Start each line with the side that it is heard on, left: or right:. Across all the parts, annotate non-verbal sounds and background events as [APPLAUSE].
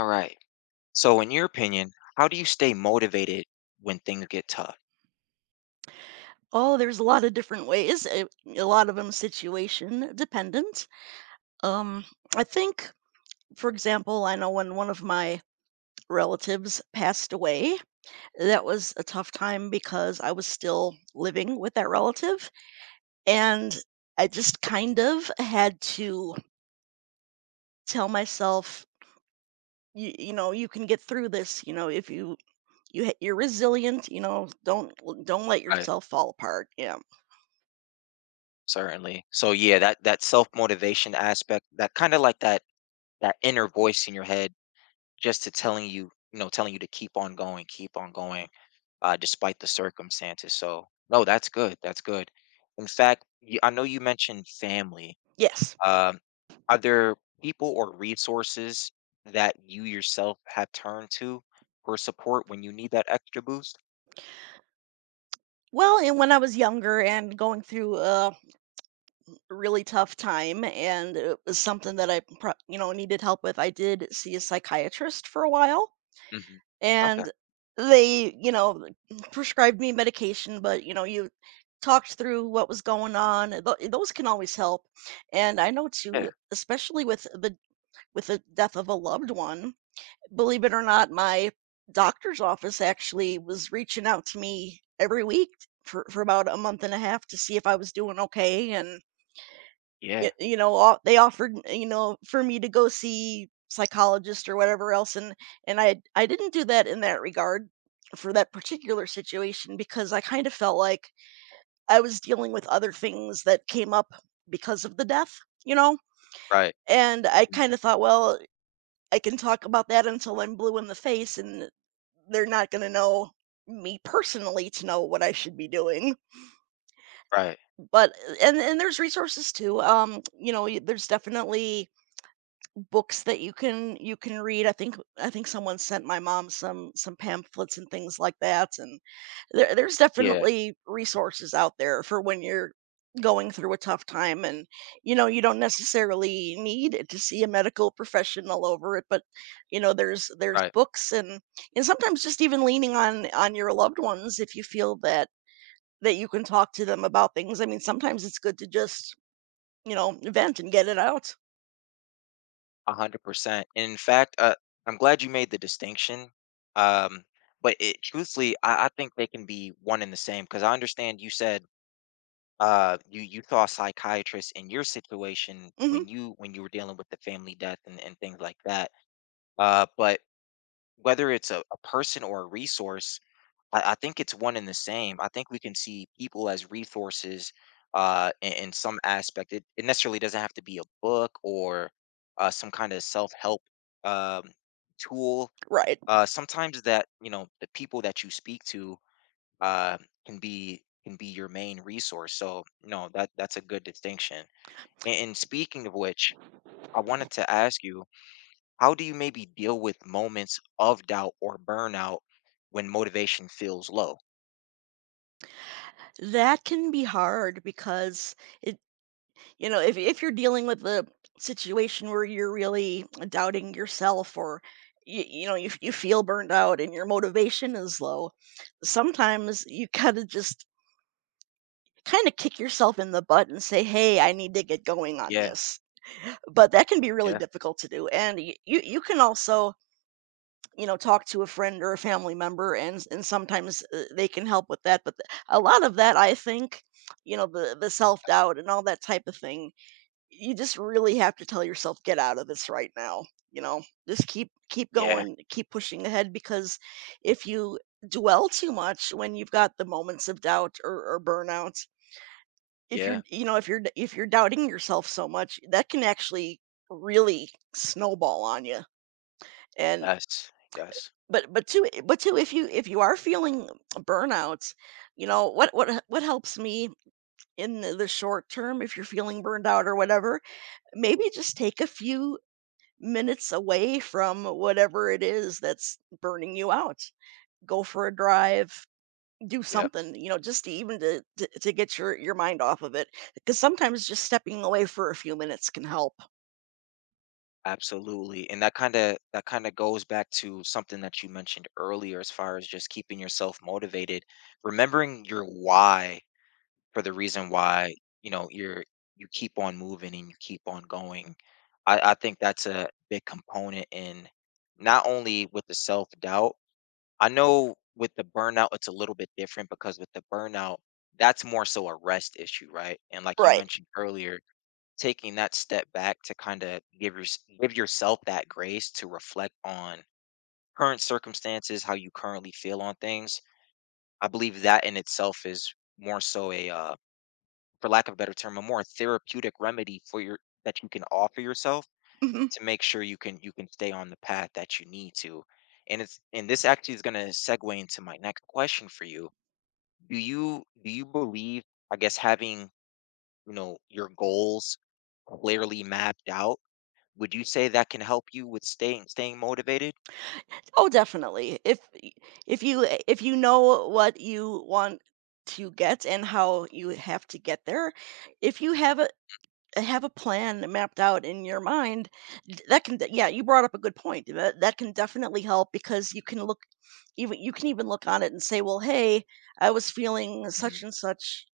left: All right. So, in your opinion, how do you stay motivated when things get tough?
right: Oh, there's a lot of different ways. A lot of them situation dependent. Um, I think, for example, I know when one of my relatives passed away, that was a tough time because I was still living with that relative. And I just kind of had to tell myself, you know, you can get through this. You know, if you you're resilient, you know, don't let
left: Right.
right: yourself fall apart. Yeah.
left: Certainly. So, yeah, that self motivation aspect, that kind of like that inner voice in your head, just to telling you to keep on going, despite the circumstances. So, no, that's good. That's good. In fact, I know you mentioned family.
right: Yes.
left: Um, are there people or resources that you yourself have turned to for support when you need that extra boost?
right: Well, and when I was younger and going through really tough time and it was something that you know needed help with. I did see a psychiatrist for a while
left: Mhm. Okay.
right: and they, you know, prescribed me medication, but you know, you talked through what was going on. And those can always help. And I know too,
left: Yeah.
right: especially with the death of a loved one, believe it or not, my doctor's office actually was reaching out to me every week for about a month and a half to see if I was doing okay. And
left: Yeah.
right: Y you know, o they offered, you know, for me to go see psychologist or whatever else, and I didn't do that in that regard for that particular situation because I kind of felt like I was dealing with other things that came up because of the death, you know?
left: Right.
right: And I
left: Mhm.
right: kind of thought, "Well, I can talk about that until I'm blue in the face, and they're not gonna know me personally to know what I should be doing."
left: Right.
right: But and there's resources too, you know, y there's definitely books that you can read. I think someone sent my mom some pamphlets and things like that, and there's
left: Yeah.
right: definitely resources out there for when you're going through a tough time. And you know you don't necessarily need to see a medical professional over it, but you know there's
left: Right.
right: books. And sometimes just even leaning on your loved ones, if you feel that that you can talk to them about things. I mean, sometimes it's good to just you know vent and get it out.
left: 100%. And in fact, I'm glad you made the distinction. Um, but it truthfully, I think they can be one and the same because I understand you said you saw a psychiatrist in your situation
right: Hmm.
left: when you were dealing with the family death and things like that. But whether it's a person or a resource, I think it's one and the same. I think we can see people as resources in some aspect. It necessarily doesn't have to be a book or some kind of self help um, tool.
right: Right.
left: Sometimes that the people that you speak to uh, can be your main resource. So no, that's a good distinction. And speaking of which, I wanted to ask you, how do you maybe deal with moments of doubt or burnout when motivation feels low?
right: That can be hard because it, you know, if you're dealing with a situation where you're really doubting yourself, or you know, you feel burned out and your motivation is low, sometimes you gotta just kind of kick yourself in the butt and say, "Hey, I need to get going on
left: Yeah,
right: this." But that can be really
left: yeah.
right: difficult to do, and you you can also you know talk to a friend or a family member, and sometimes they can help with that. But a lot of that, I think, you know, the self doubt and all that type of thing, you just really have to tell yourself, get out of this right now. You know, just keep
left: Yeah,
right: going, keep pushing ahead, because if you dwell too much when you've got the moments of doubt, or burnout, if you're
left: yeah,
right: you know if you're doubting yourself so much, that can actually really snowball on you. And
left: yes, yes,
right: but too, if you are feeling burnout, you know, what what helps me in the short term, if you're feeling burned out or whatever, maybe just take a few minutes away from whatever it is that's burning you out. Go for a drive, do
left: yep,
right: something, you know, just to even to get your mind off of it. Because sometimes just stepping away for a few minutes can help.
left: absolutely, and that kinda goes back to something that you mentioned earlier as far as just keeping yourself motivated, remembering your why for the reason why, you know, you're you keep on moving and you keep on going. I think that's a big component in not only with the self-doubt, I know with the burnout, it's a little bit different because with the burnout, that's more so a rest issue, right? And like you
right: Right.
left: mentioned earlier taking that step back to kind of give yourself that grace to reflect on current circumstances, how you currently feel on things. I believe that in itself is more so for lack of a better term, a more therapeutic remedy for your that you can offer yourself
right: Mhm.
left: to make sure you can stay on the path that you need to. And this actually is going to segue into my next question for you. Do you believe, I guess, having your goals clearly mapped out. Would you say that can help you with staying motivated?
right: Oh, definitely. If if you know what you want to get and how you have to get there, if you have a plan mapped out in your mind, yeah, you brought up a good point. That that can definitely help because you can look, even you can even look on it and say, well, hey, I was feeling such
left: Mhm.
right: and such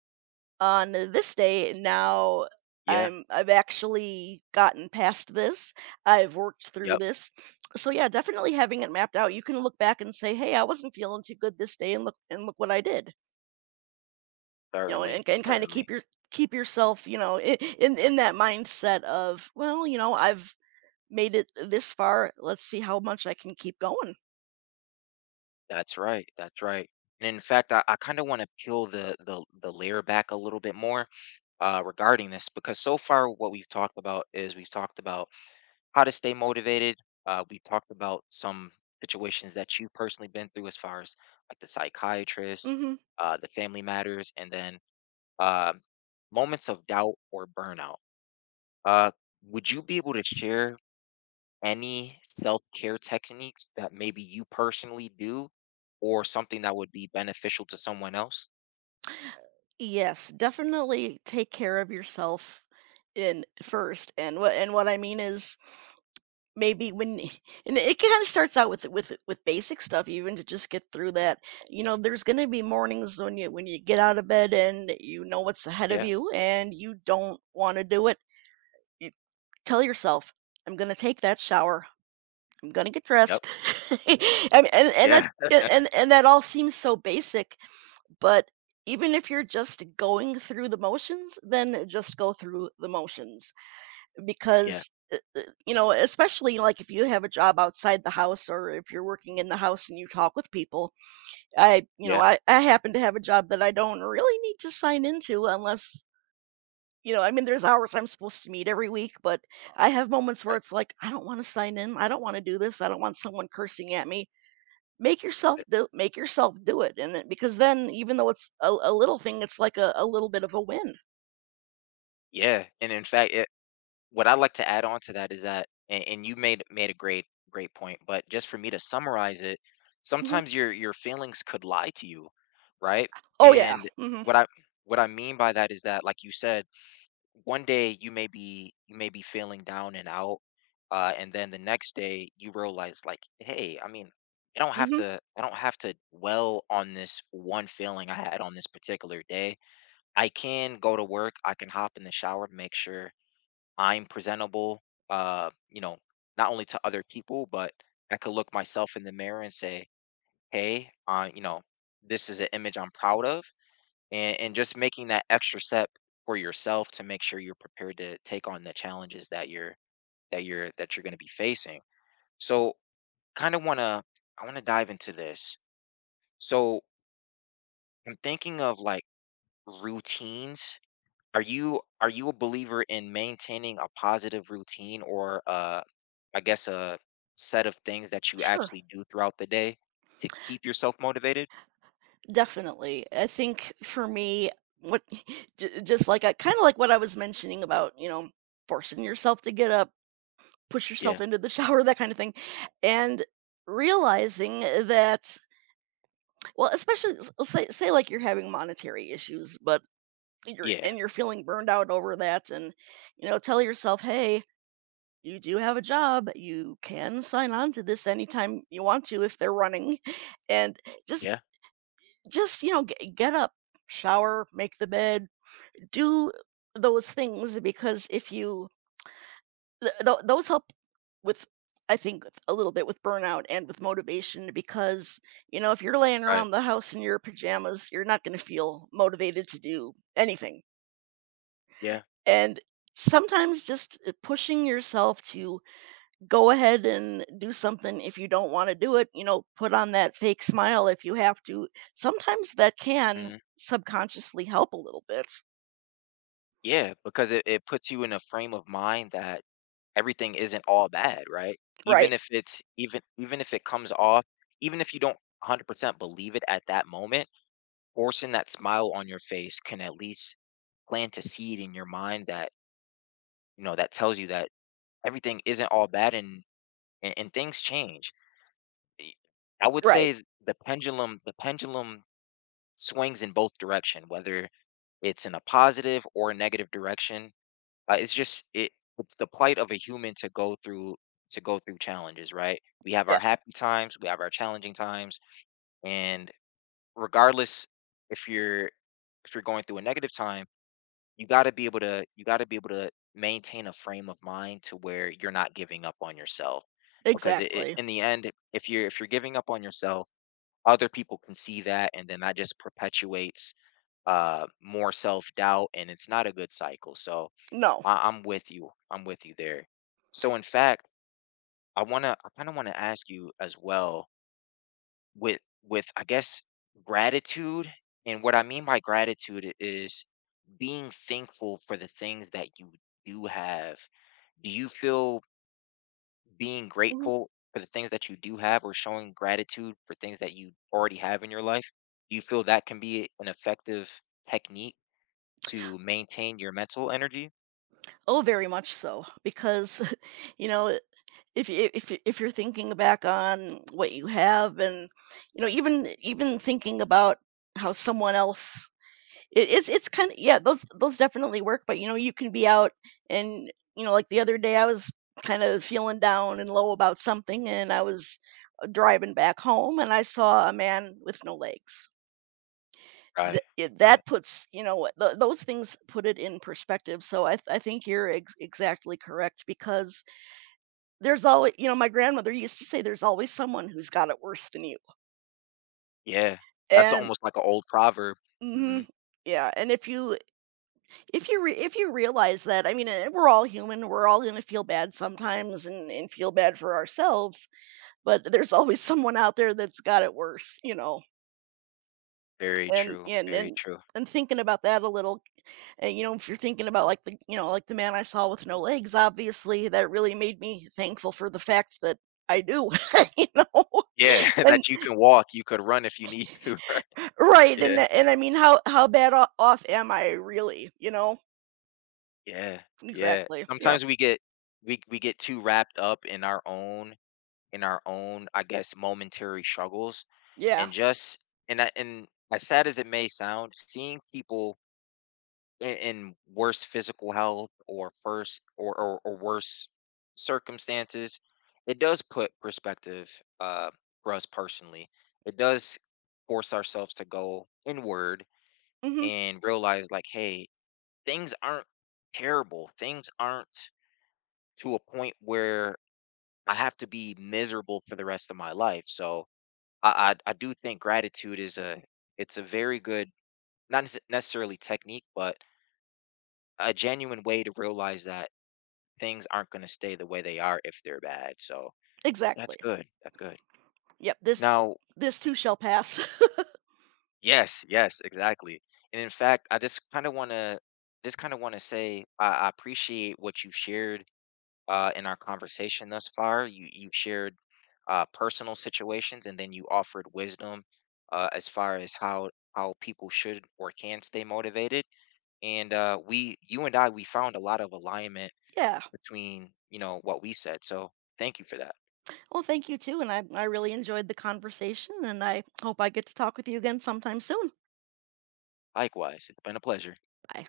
right: on this day. Now
left: Yeah.
right: I've actually gotten past this, I've worked through
left: Yep.
right: this. So yeah, definitely having it mapped out, you can look back and say, hey, I wasn't feeling too good this day, and look what I did, you know.
left: Certainly.
right: And kind of
left: Certainly.
right: keep your keep yourself you know in that mindset of, well, you know, I've made it this far, let's see how much I can keep going.
left: That's right. That's right. And in fact, I kind of want to peel the layer back a little bit more regarding this, because so far what we've talked about is we've talked about how to stay motivated. We've talked about some situations that you've personally been through, as far as like the psychiatrist,
right: Hmm.
left: the family matters, and then uh, moments of doubt or burnout. Uh, would you be able to share any self-care techniques that maybe you personally do or something that would be beneficial to someone else?
right: Yes, definitely take care of yourself in first. And what and what I mean is maybe when [LAUGHS] and it kind of starts out with with basic stuff, even to just get through that. You know, there's going to be mornings when you get out of bed and you know what's ahead of
left: Yeah.
right: you and you don't want to do it. You tell yourself, I'm going to take that shower, I'm going to get
left: Yep.
right: dressed. [LAUGHS] I mean, and
left: Yeah.
right: that's and that all seems so basic, but even if you're just going through the motions, then just go through the motions
left: Yeah.
right: because you know, especially like if you have a job outside the house or if you're working in the house and you talk with people. I you know
left: Yeah.
right: I happen to have a job that I don't really need to sign into unless you know I mean there's hours I'm supposed to meet every week, but I have moments
left: I-
right: where it's like, I don't want to sign in, I don't want to do this, I don't want someone cursing at me.
left: I-
right: Make yourself do it. And because then, even though it's a little thing, it's like a little bit of a win.
left: Yeah. And in fact, what I like to add on to that is that, and you made a great point, but just for me to summarize it,
right: Mhm.
left: sometimes your feelings could lie to you, right?
right: Oh yeah.
left: And
right: Hmm.
left: what I what I mean by that is that, like you said, one day you may be feeling down and out, and then the next day you realize, like, hey, I mean, i don't have
right: Hmm.
left: to i don't have to dwell on this one feeling I had on this particular day. I can go to work, I can hop in the shower, make sure I'm presentable, uh you know not only to other people, but I could look myself in the mirror and say hey, this is an image I'm proud of, and just making that extra step for yourself to make sure you're prepared to take on the challenges that you're going to be facing. So kind of want to I want to dive into this. So I'm thinking of like routines. Are you a believer in maintaining a positive routine, or I guess a set of things that you
right: Sure.
left: actually do throughout the day to keep yourself motivated?
right: Definitely. I think for me, what [LAUGHS] just like I kind of like what I was mentioning about, you know, forcing yourself to get up, push yourself
left: Yeah.
right: into the [LAUGHS] shower, that kind of thing, and realizing that, well, especially say like you're having monetary issues, but
left: Yeah.
right: you're feeling burned out over that. And you know, tell yourself, hey, you do have a job. You can sign on to this anytime you want to if they're running, [LAUGHS] and just
left: Yeah.
right: just you know get up, shower, make the bed, do those things, because if you those help with I think a little bit with burnout and with motivation, because you know, if you're laying
left: Right.
right: around the house in your pajamas, you're not going to feel motivated to do anything.
left: Yeah.
right: And sometimes just pushing yourself to go ahead and do something, if you don't want to do it, you know, put on that fake smile if you have to. Sometimes that can subconsciously help a little bit.
left: Yeah, because it puts you in a frame of mind that everything isn't all bad, right?
right: Right.
left: Even if it comes off, even if you don't 100% believe it at that moment, forcing that smile on your face can at least plant a seed in your mind that tells you that everything isn't all bad and, and things change. Y- I would
right: Right.
left: say the pendulum swings in both direction, whether it's in a positive or a negative direction. It's just it It's the plight of a human to go through, challenges, right? We have our
right: Yeah.
left: happy times, we have our challenging times, and regardless, if you're if you're going through a negative time, you got to be able to maintain a frame of mind to where you're not giving up on yourself, because
right: Exactly.
left: in the end if you're giving up on yourself, other people can see that, and then that just perpetuates more self-doubt, and it's not a good cycle. So
right: No.
left: I'm with you. I'm with you there. So in fact, I wanna I kinda wanna ask you as well with I guess gratitude. And what I mean by gratitude is being thankful for the things that you do have. Do you feel being
right: Mhm.
left: grateful for the things that you do have, or showing gratitude for things that you already have in your life? Do you feel that can be an effective technique to maintain your mental energy?
right: Oh, very much so, because [LAUGHS] you know, if you're thinking back on what you have. And you know, even even thinking about how someone else it's it's kinda, yeah, those definitely work. But, you know, you can be out, and, you know, like the other day, I was kind of feeling down and low about something, and I was, driving back home, and I saw a man with no legs. Th
left: Right.
right: it
left: Right.
right: That puts, you know, what- th those things put it in perspective. So I think you're ex exactly correct, because there's always, you know, my grandmother used to say, "There's always someone who's got it worse than you."
left: Yeah, that's
right: And
left: almost like an old proverb. Mhm.
right: Mhm. Yeah, and if you if you re if you realize that, I mean, we're all human, we're all gonna feel bad sometimes and feel bad for ourselves, but there's [LAUGHS] always someone out there that's got it worse, you know?
left: Very
right: And
left: true,
right: and
left: very
right: and
left: true.
right: and thinking about that a little, and, you know, if you're thinking about, like, the you know, like, the man I saw with no legs, obviously, that really made me thankful for the fact that I do, [LAUGHS] you know? [LAUGHS]
left: Yeah, [LAUGHS]
right: And
left: that you can walk, you could run if you need to, [LAUGHS] right?
right: Right,
left: Yeah,
right: and, I mean, how bad o off am I really, you know?
left: yeah, yeah.
right: Exactly, yep.
left: Sometimes we get too wrapped up in our own, I guess, momentary struggles.
right: Yeah,
left: And just and I and as sad as it may sound, seeing people in worse physical health or first or worse circumstances, it does put perspective, uh, for us personally. It does force ourselves to go inward
right: mhm,
left: and realize, like, hey, things aren't terrible. Things aren't to a point where I have to be miserable for the rest of my life. So I do think gratitude is a it's a very good, not nece- necessarily, technique, but a genuine way to realize that things aren't going to stay the way they are if they're bad. So that's
right: exactly.
left: good. That's good.
right: Yep, this
left: Now,
right: this too shall pass. [LAUGHS]
left: yes, yes, exactly. And in fact, I just kind of want to say I appreciate what you've shared, in our conversation thus far. You shared, personal situations, and then you offered wisdom, as far as how people should or can stay motivated. And we, you and I, we found a lot of alignment
right: Yeah.
left: between what we said. So thank you for that.
right: Well, thank you too, and I really enjoyed the conversation, and I hope I get to talk with you again sometime soon.
left: Likewise, it's been a pleasure.
right: Bye.